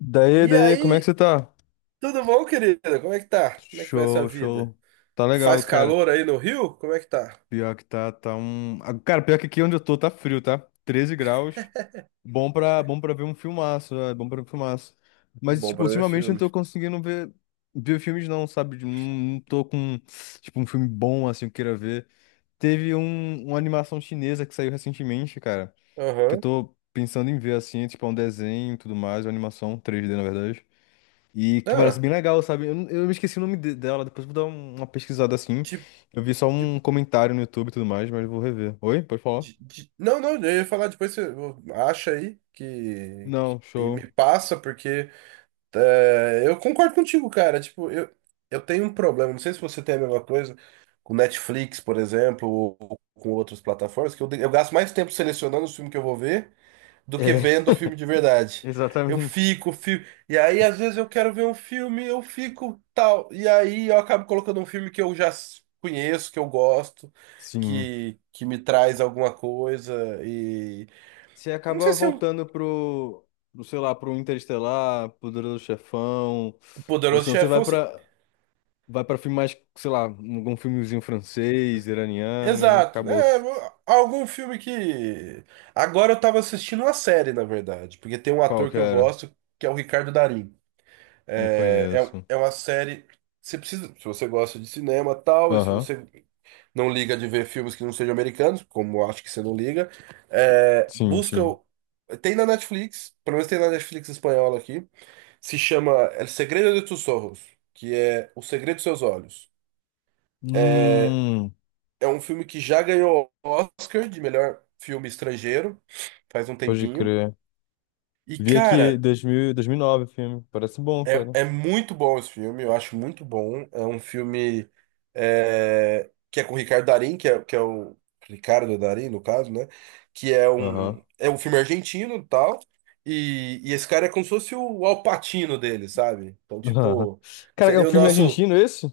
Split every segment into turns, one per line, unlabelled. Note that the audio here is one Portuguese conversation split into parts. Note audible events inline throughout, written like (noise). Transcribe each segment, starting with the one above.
Daí,
E
daí, como é que
aí,
você tá?
tudo bom, querida? Como é que tá? Como é que vai essa
Show,
vida?
show. Tá legal,
Faz
cara.
calor aí no Rio? Como é que tá?
Pior que tá, tá um. Ah, cara, pior que aqui onde eu tô tá frio, tá? 13 graus. Bom pra ver um filmaço, é bom pra ver um filmaço. Mas,
Bom
tipo,
pra ver
ultimamente eu não
filme.
tô conseguindo ver filmes, não, sabe? Não, tô com, tipo, um filme bom, assim, que eu queira ver. Teve uma animação chinesa que saiu recentemente, cara, que eu
Aham.
tô pensando em ver, assim, tipo, é um desenho e tudo mais, uma animação 3D, na verdade. E que parece
Ah,
bem legal, sabe? Eu me esqueci o nome dela, depois vou dar uma pesquisada assim.
tipo.
Eu vi só
De,
um comentário no YouTube e tudo mais, mas vou rever. Oi? Pode falar?
Não, não, eu ia falar depois, você acha aí
Não,
e
show.
me passa, porque eu concordo contigo, cara. Tipo, eu tenho um problema, não sei se você tem a mesma coisa, com Netflix, por exemplo, ou com outras plataformas, que eu gasto mais tempo selecionando os filmes que eu vou ver do que
É,
vendo o filme de
(laughs)
verdade. Eu
exatamente.
fico, fico. E aí, às vezes, eu quero ver um filme, eu fico tal. E aí, eu acabo colocando um filme que eu já conheço, que eu gosto,
Sim.
que me traz alguma coisa. E.
Você
Não sei
acaba
se é um
voltando pro, sei lá, pro Interestelar, pro Poderoso Chefão, ou
Poderoso
senão você vai
Chefão.
pra, vai pra filme mais, sei lá, algum filmezinho francês, iraniano, e
Exato.
acabou.
É, algum filme que. Agora eu tava assistindo uma série, na verdade, porque tem um
Qual
ator
que
que eu
era?
gosto, que é o Ricardo Darín.
Não
É,
conheço.
é, é uma série. Você precisa, se você gosta de cinema, tal, e se
Aham.
você não liga de ver filmes que não sejam americanos, como eu acho que você não liga. É,
Sim,
busca.
sim.
Tem na Netflix, pelo menos tem na Netflix espanhola aqui, se chama El Segredo de Tus Ojos, que é O Segredo dos Seus Olhos.
Hum,
É um filme que já ganhou Oscar de melhor filme estrangeiro, faz um
pode
tempinho.
crer.
E,
Vi aqui
cara,
2000, nove o filme. Parece bom,
É,
cara.
é muito bom esse filme, eu acho muito bom. É um filme que é com o Ricardo Darín, que é o Ricardo Darín, no caso, né? Que é
Aham.
um filme argentino e tal. E esse cara é como se fosse o Al Pacino dele, sabe? Então,
Aham.
tipo,
Cara, é um
seria o
filme
nosso.
argentino esse?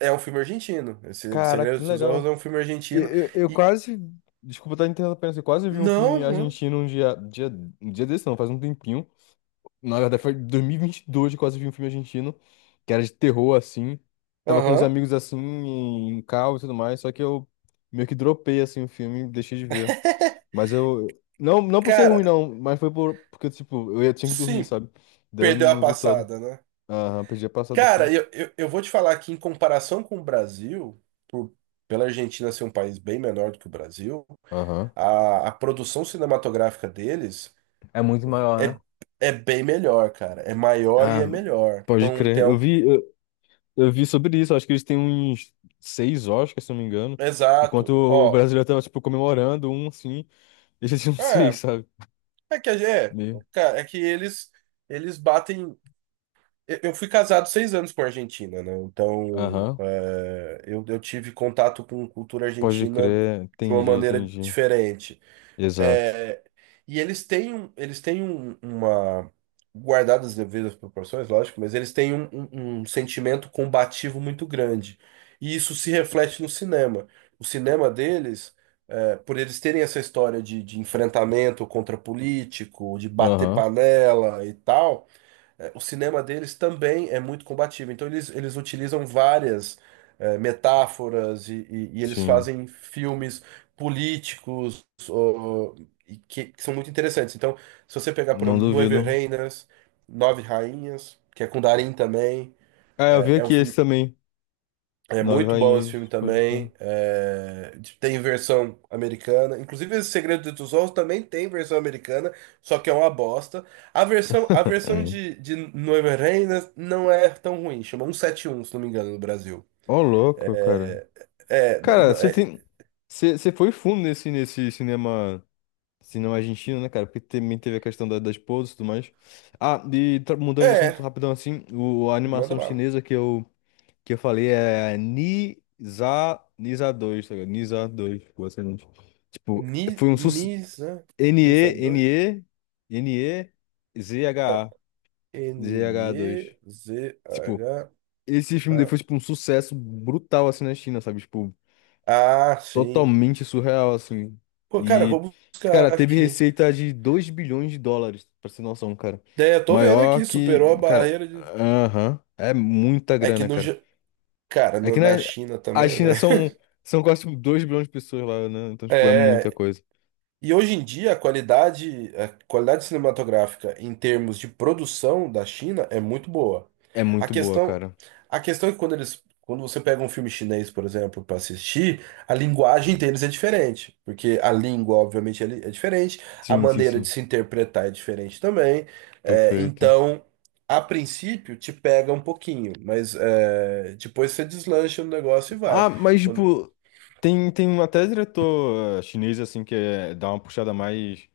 É um filme argentino. Esse O
Caraca, que
Segredo dos Olhos
legal.
é um filme argentino.
Eu
E.
quase. Desculpa estar interrompendo, eu quase vi um filme
Não, mano.
argentino um dia desse, não, faz um tempinho. Na verdade, foi em 2022 que eu quase vi um filme argentino, que era de terror, assim. Tava com uns
Aham.
amigos, assim, em carro e tudo mais, só que eu meio que dropei, assim, o filme e deixei de ver. Mas eu. Não, não por ser ruim,
Cara,
não, mas foi porque, tipo, eu ia, tinha que dormir,
sim,
sabe? Daí eu
perdeu a
não vi todo.
passada, né?
Aham, perdi a passada assim.
Cara, eu vou te falar que, em comparação com o Brasil, por- pela Argentina ser um país bem menor do que o Brasil,
Aham.
a produção cinematográfica deles
É muito maior, né?
é, é bem melhor, cara. É maior e
Ah,
é melhor.
pode
Então, tem
crer. Eu
algo.
vi, eu, eu vi sobre isso. Acho que eles têm uns seis Oscars, se não me engano. Enquanto
Exato.
o
Ó,
brasileiro tava, tipo, comemorando um, assim. Eles já tinham (laughs) seis,
é,
sabe?
é que a
Meio.
cara, é que eles batem. Eu fui casado 6 anos com a Argentina, né? Então,
Aham.
eu tive contato com cultura
Pode
argentina
crer.
de uma
Entendi,
maneira
entendi.
diferente.
Exato.
E eles têm, eles têm uma. Guardadas as devidas proporções, lógico, mas eles têm um sentimento combativo muito grande. E isso se reflete no cinema. O cinema deles, por eles terem essa história de, enfrentamento contra político, de bater
Aham.
panela e tal, o cinema deles também é muito combativo. Então eles utilizam várias metáforas e eles
Sim.
fazem filmes políticos, ó, e que são muito interessantes. Então, se você pegar, por
Não
exemplo, Nove
duvido.
Reinas, Nove Rainhas, que é com Darin também,
Ah, eu
é,
vi
é um
aqui esse
filme,
também.
é
Nove
muito bom esse
Rainhas.
filme
Pode crer.
também. Tem versão americana. Inclusive, esse Segredo dos Olhos também tem versão americana, só que é uma bosta. A versão
Hum.
de Noiva Reina não é tão ruim. Chama 171, se não me engano, no Brasil.
Ó, louco, cara.
É. É.
Cara, você tem. Você foi fundo nesse cinema. Cinema argentino, né, cara? Porque também teve a questão da esposa e tudo mais. Ah, e
É.
mudando de assunto rapidão assim, a
Manda
animação
bala.
chinesa que eu falei é Nisa, Nisa dois, tá ligado? Nisa 2, pô, excelente. Tipo,
Ni,
foi um sucesso.
Nisa. Nisa
N-E,
2?
N-E, N-E, Z-H-A, Z-H-A 2. Tipo,
Nezha.
esse filme depois, tipo, um sucesso brutal assim na China, sabe? Tipo,
Ah, sim.
totalmente surreal, assim.
Pô, cara, eu
E,
vou
cara,
buscar
teve
aqui.
receita de 2 bilhões de dólares, pra você ter noção, cara.
É, eu tô vendo
Maior
aqui,
que,
superou a
cara,
barreira de.
aham, é muita
É que
grana,
no.
cara.
Cara,
É que na
na China
a
também,
China
velho.
são quase tipo, 2 bilhões de pessoas lá, né? Então, tipo, é muita
É.
coisa.
E hoje em dia a qualidade cinematográfica em termos de produção da China é muito boa.
É
A
muito boa,
questão,
cara.
a questão é que quando você pega um filme chinês, por exemplo, para assistir, a linguagem deles é diferente, porque a língua, obviamente, é é diferente, a
Sim, sim,
maneira de
sim.
se interpretar é diferente também.
Perfeito.
Então, a princípio, te pega um pouquinho, mas depois você deslancha no negócio e vai.
Ah, mas,
Quando-
tipo, tem um até diretor chinês, assim, que é, dá uma puxada mais.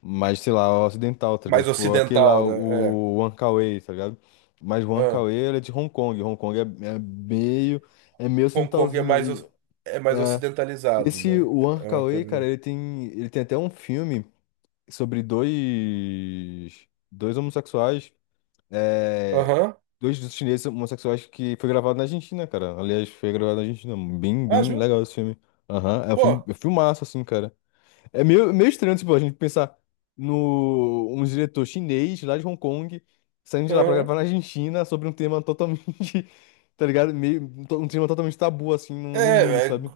mais, sei lá, ocidental, tá ligado?
mais
Tipo, aquele lá,
ocidental, né?
o Wan Kar-wai, tá ligado? Mas o Wan
É.
Kar-wai, ele é de Hong Kong. Hong Kong é meio, é meio
Hong Kong é
ocidentalzinho.
mais,
E,
oc- é mais
é,
ocidentalizado,
esse
né?
Wan
É uma
Kar-wai,
coisa,
cara,
né?
ele tem até um filme sobre dois homossexuais, é,
Aham.
dois chineses homossexuais que foi gravado na Argentina, cara. Aliás, foi gravado na Argentina. Bem,
Ah,
bem
juro?
legal esse filme. Aham, é um filme,
Pô,
é um filmaço, assim, cara. É meio, meio estranho, tipo, a gente pensar no um diretor chinês lá de Hong Kong saindo de lá pra
aham.
gravar na Argentina sobre um tema totalmente, (laughs) tá ligado? Meio, um tema totalmente tabu, assim, no mundo,
É, é
sabe?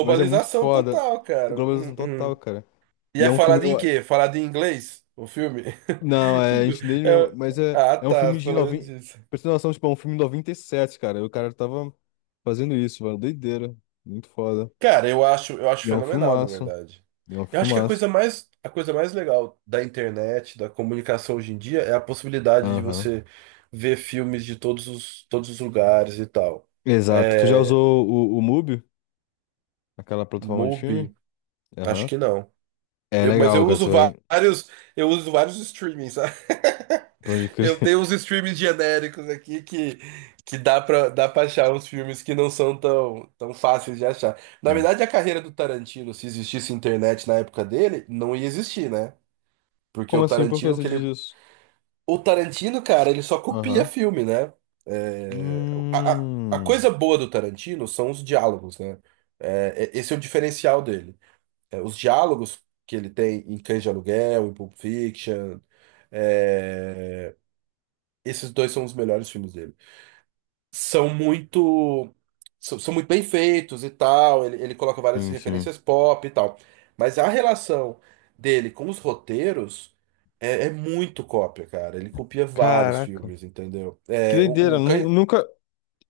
Mas é muito foda.
total, cara.
Globalização total,
Hum.
cara.
E
E é
é
um filme.
falado em quê? Falado em inglês? O filme?
Não,
(laughs)
é em
Tipo,
chinês mesmo,
é-
mas é,
Ah,
é um
tá,
filme de
pelo menos
noventa.
isso.
Pra você ter noção, tipo, é um filme de 97, cara. O cara tava fazendo isso, mano. Doideira. Muito foda.
Cara, eu acho
E é um
fenomenal, na
filmaço.
verdade.
E é um
Eu acho que a
filmaço.
coisa mais, a coisa mais legal da internet, da comunicação hoje em dia, é a possibilidade de
Aham.
você ver filmes de todos os lugares e tal.
Exato. Tu já
É,
usou o Mubi? Aquela plataforma de
Mubi?
filme?
Acho
Aham.
que não.
É
Mas
legal,
eu
cara.
uso
Você vai.
vários streamings, sabe? (laughs)
Pode crer.
Eu tenho uns
(laughs)
streamings genéricos aqui que, dá pra achar uns filmes que não são tão, tão fáceis de achar. Na
Sim.
verdade, a carreira do Tarantino, se existisse internet na época dele, não ia existir, né? Porque
Como
o
assim? Por que
Tarantino,
você
que
diz
ele...
isso?
O Tarantino, cara, ele só copia
Aham.
filme, né? É, a
Hum.
coisa boa do Tarantino são os diálogos, né? Esse é o diferencial dele. Os diálogos que ele tem em Cães de Aluguel, em Pulp Fiction, é, esses dois são os melhores filmes dele. São muito, são muito bem feitos e tal. Ele coloca várias
Sim, sim.
referências pop e tal. Mas a relação dele com os roteiros é muito cópia, cara. Ele copia vários
Caraca.
filmes, entendeu?
Que
É,
doideira.
o
Nu-
Cães-
Nunca,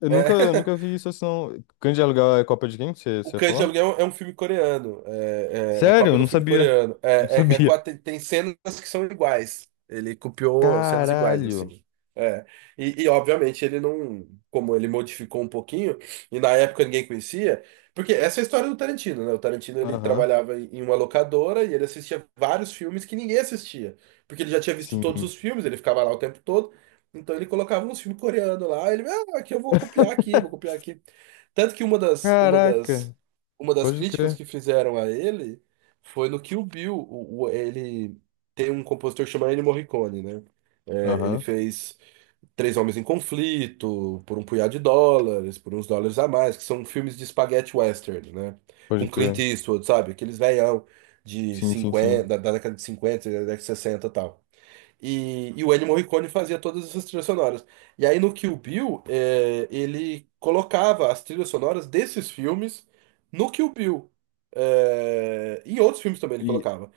eu nunca, eu
é.
nunca
(laughs)
vi isso assim, não. Grande aluguel é Copa de quem? Você,
O
você ia
Cães de
falar?
Aluguel é um filme coreano. É a
Sério?
cópia
Eu
do
não
filme
sabia.
coreano.
Não sabia.
Tem, tem cenas que são iguais. Ele copiou cenas iguais,
Caralho.
assim. É. Obviamente ele não. Como ele modificou um pouquinho, e na época ninguém conhecia. Porque essa é a história do Tarantino, né? O Tarantino ele
Aham.
trabalhava em uma locadora e ele assistia vários filmes que ninguém assistia. Porque ele já tinha visto todos
Sim.
os filmes, ele ficava lá o tempo todo. Então ele colocava uns filmes coreanos lá. Ele, ah, aqui eu vou copiar aqui, vou copiar
(laughs)
aqui. Tanto que
Caraca.
uma das
Pode
críticas
crer.
que fizeram a ele foi no Kill Bill. Ele tem um compositor que chama Ennio Morricone, né? É, ele
Aham.
fez Três Homens em Conflito, por um punhado de dólares, por uns dólares a mais, que são filmes de spaghetti western, né?
Pode
Com Clint
crer.
Eastwood, sabe? Aqueles velhão de
Sim, sim,
50
sim.
da década de cinquenta, da década de 60 e tal. E o Ennio Morricone fazia todas essas trilhas sonoras. E aí no Kill Bill, é, ele colocava as trilhas sonoras desses filmes no Kill Bill. É, em outros filmes também ele
E.
colocava.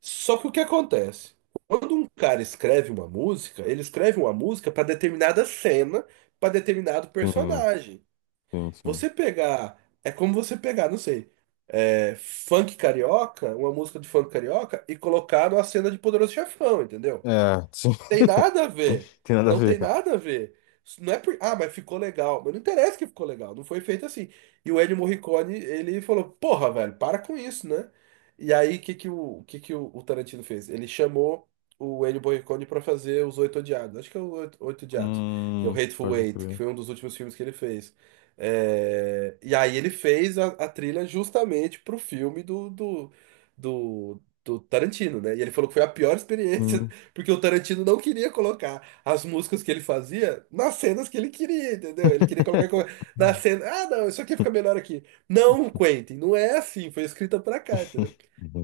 Só que o que acontece? Quando um cara escreve uma música, ele escreve uma música para determinada cena, para determinado
Sim,
personagem.
sim, sim.
Você pegar. É como você pegar, não sei, funk carioca, uma música de funk carioca, e colocar numa cena de Poderoso Chefão, entendeu?
É, sim.
Tem
(laughs)
nada a ver.
Tem nada a
Não tem
ver.
nada a ver. Isso não é por... Ah, mas ficou legal. Mas não interessa que ficou legal. Não foi feito assim. E o Ennio Morricone, ele falou, porra, velho, para com isso, né? E aí, o que que o Tarantino fez? Ele chamou o Ennio Morricone pra fazer Os Oito Odiados. Acho que é o Oito, Oito Odiados. Que é o Hateful
Pode
Eight, que
crer.
foi um dos últimos filmes que ele fez. E aí ele fez a trilha justamente pro filme do Tarantino, né? E ele falou que foi a pior (laughs) experiência
Hum.
porque o Tarantino não queria colocar as músicas que ele fazia nas cenas que ele queria, entendeu? Ele queria colocar na
(laughs)
cena. Ah, não, isso aqui fica melhor aqui. Não, Quentin, não é assim. Foi escrita pra cá, entendeu?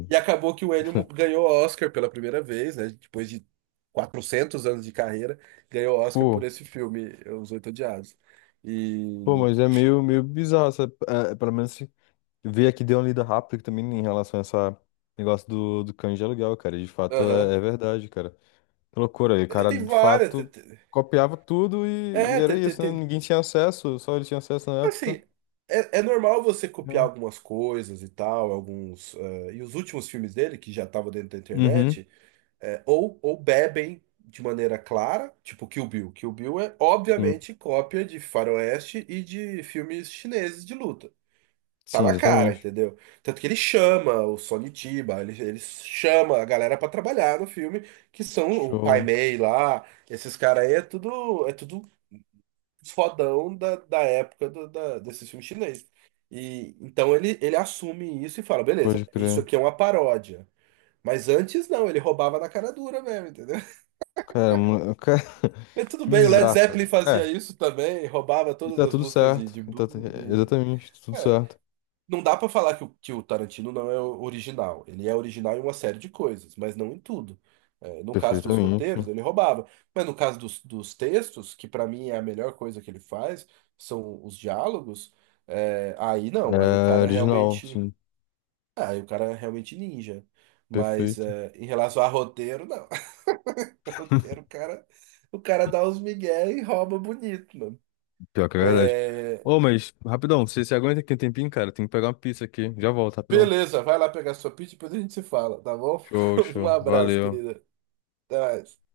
E acabou que o Ennio ganhou o Oscar pela primeira vez, né? Depois de 400 anos de carreira, ganhou o Oscar por
Pô,
esse filme, Os Oito Odiados.
pô,
E.
mas é meio, meio bizarro, sabe? É, pelo menos se ver aqui deu uma lida rápida que também em relação a essa negócio do cães de aluguel, cara. E de fato
Aham.
é verdade, cara. Que loucura. E o
É,
cara,
tem
de
várias.
fato, copiava tudo e
É,
era
tem, tem,
isso, né?
tem
Ninguém tinha acesso, só ele tinha acesso na época.
assim, é normal você copiar
É.
algumas coisas e tal, alguns. E os últimos filmes dele, que já estavam dentro da
Uhum.
internet, ou bebem de maneira clara, tipo Kill Bill. Kill Bill é,
Sim,
obviamente, cópia de faroeste e de filmes chineses de luta. Tá
sim,
na cara,
exatamente.
entendeu? Tanto que ele chama o Sonny Chiba, ele chama a galera pra trabalhar no filme, que são o Pai
Show.
Mei lá, esses caras aí é tudo fodão da época desses filmes chineses. E então ele assume isso e fala:
Pode
beleza, isso
crer.
aqui é uma paródia. Mas antes não, ele roubava na cara dura mesmo, entendeu? (laughs)
Cara, mano, cara, (laughs)
Mas tudo
que
bem, o Led
bizarro.
Zeppelin fazia
É,
isso também, roubava
e
todas
tá
as
tudo
músicas de,
certo. E tá
blues. E...
exatamente, tá tudo
É,
certo.
não dá pra falar que o Tarantino não é original. Ele é original em uma série de coisas, mas não em tudo. É, no caso dos
Perfeitamente.
roteiros, ele roubava. Mas no caso dos textos, que pra mim é a melhor coisa que ele faz, são os diálogos, aí não. Aí o
É
cara
original,
realmente.
sim.
Aí o cara é realmente ninja. Mas
Perfeito.
em relação a roteiro, não. (laughs) Roteiro, o cara dá uns migué e rouba bonito, mano.
Pior que é verdade.
É,
Ô, mas, rapidão, você aguenta aqui um tempinho, cara? Tem que pegar uma pizza aqui. Já volto, rapidão.
beleza, vai lá pegar sua pizza e depois a gente se fala, tá bom?
Show,
(laughs) Um
show.
abraço,
Valeu.
querida. Até mais.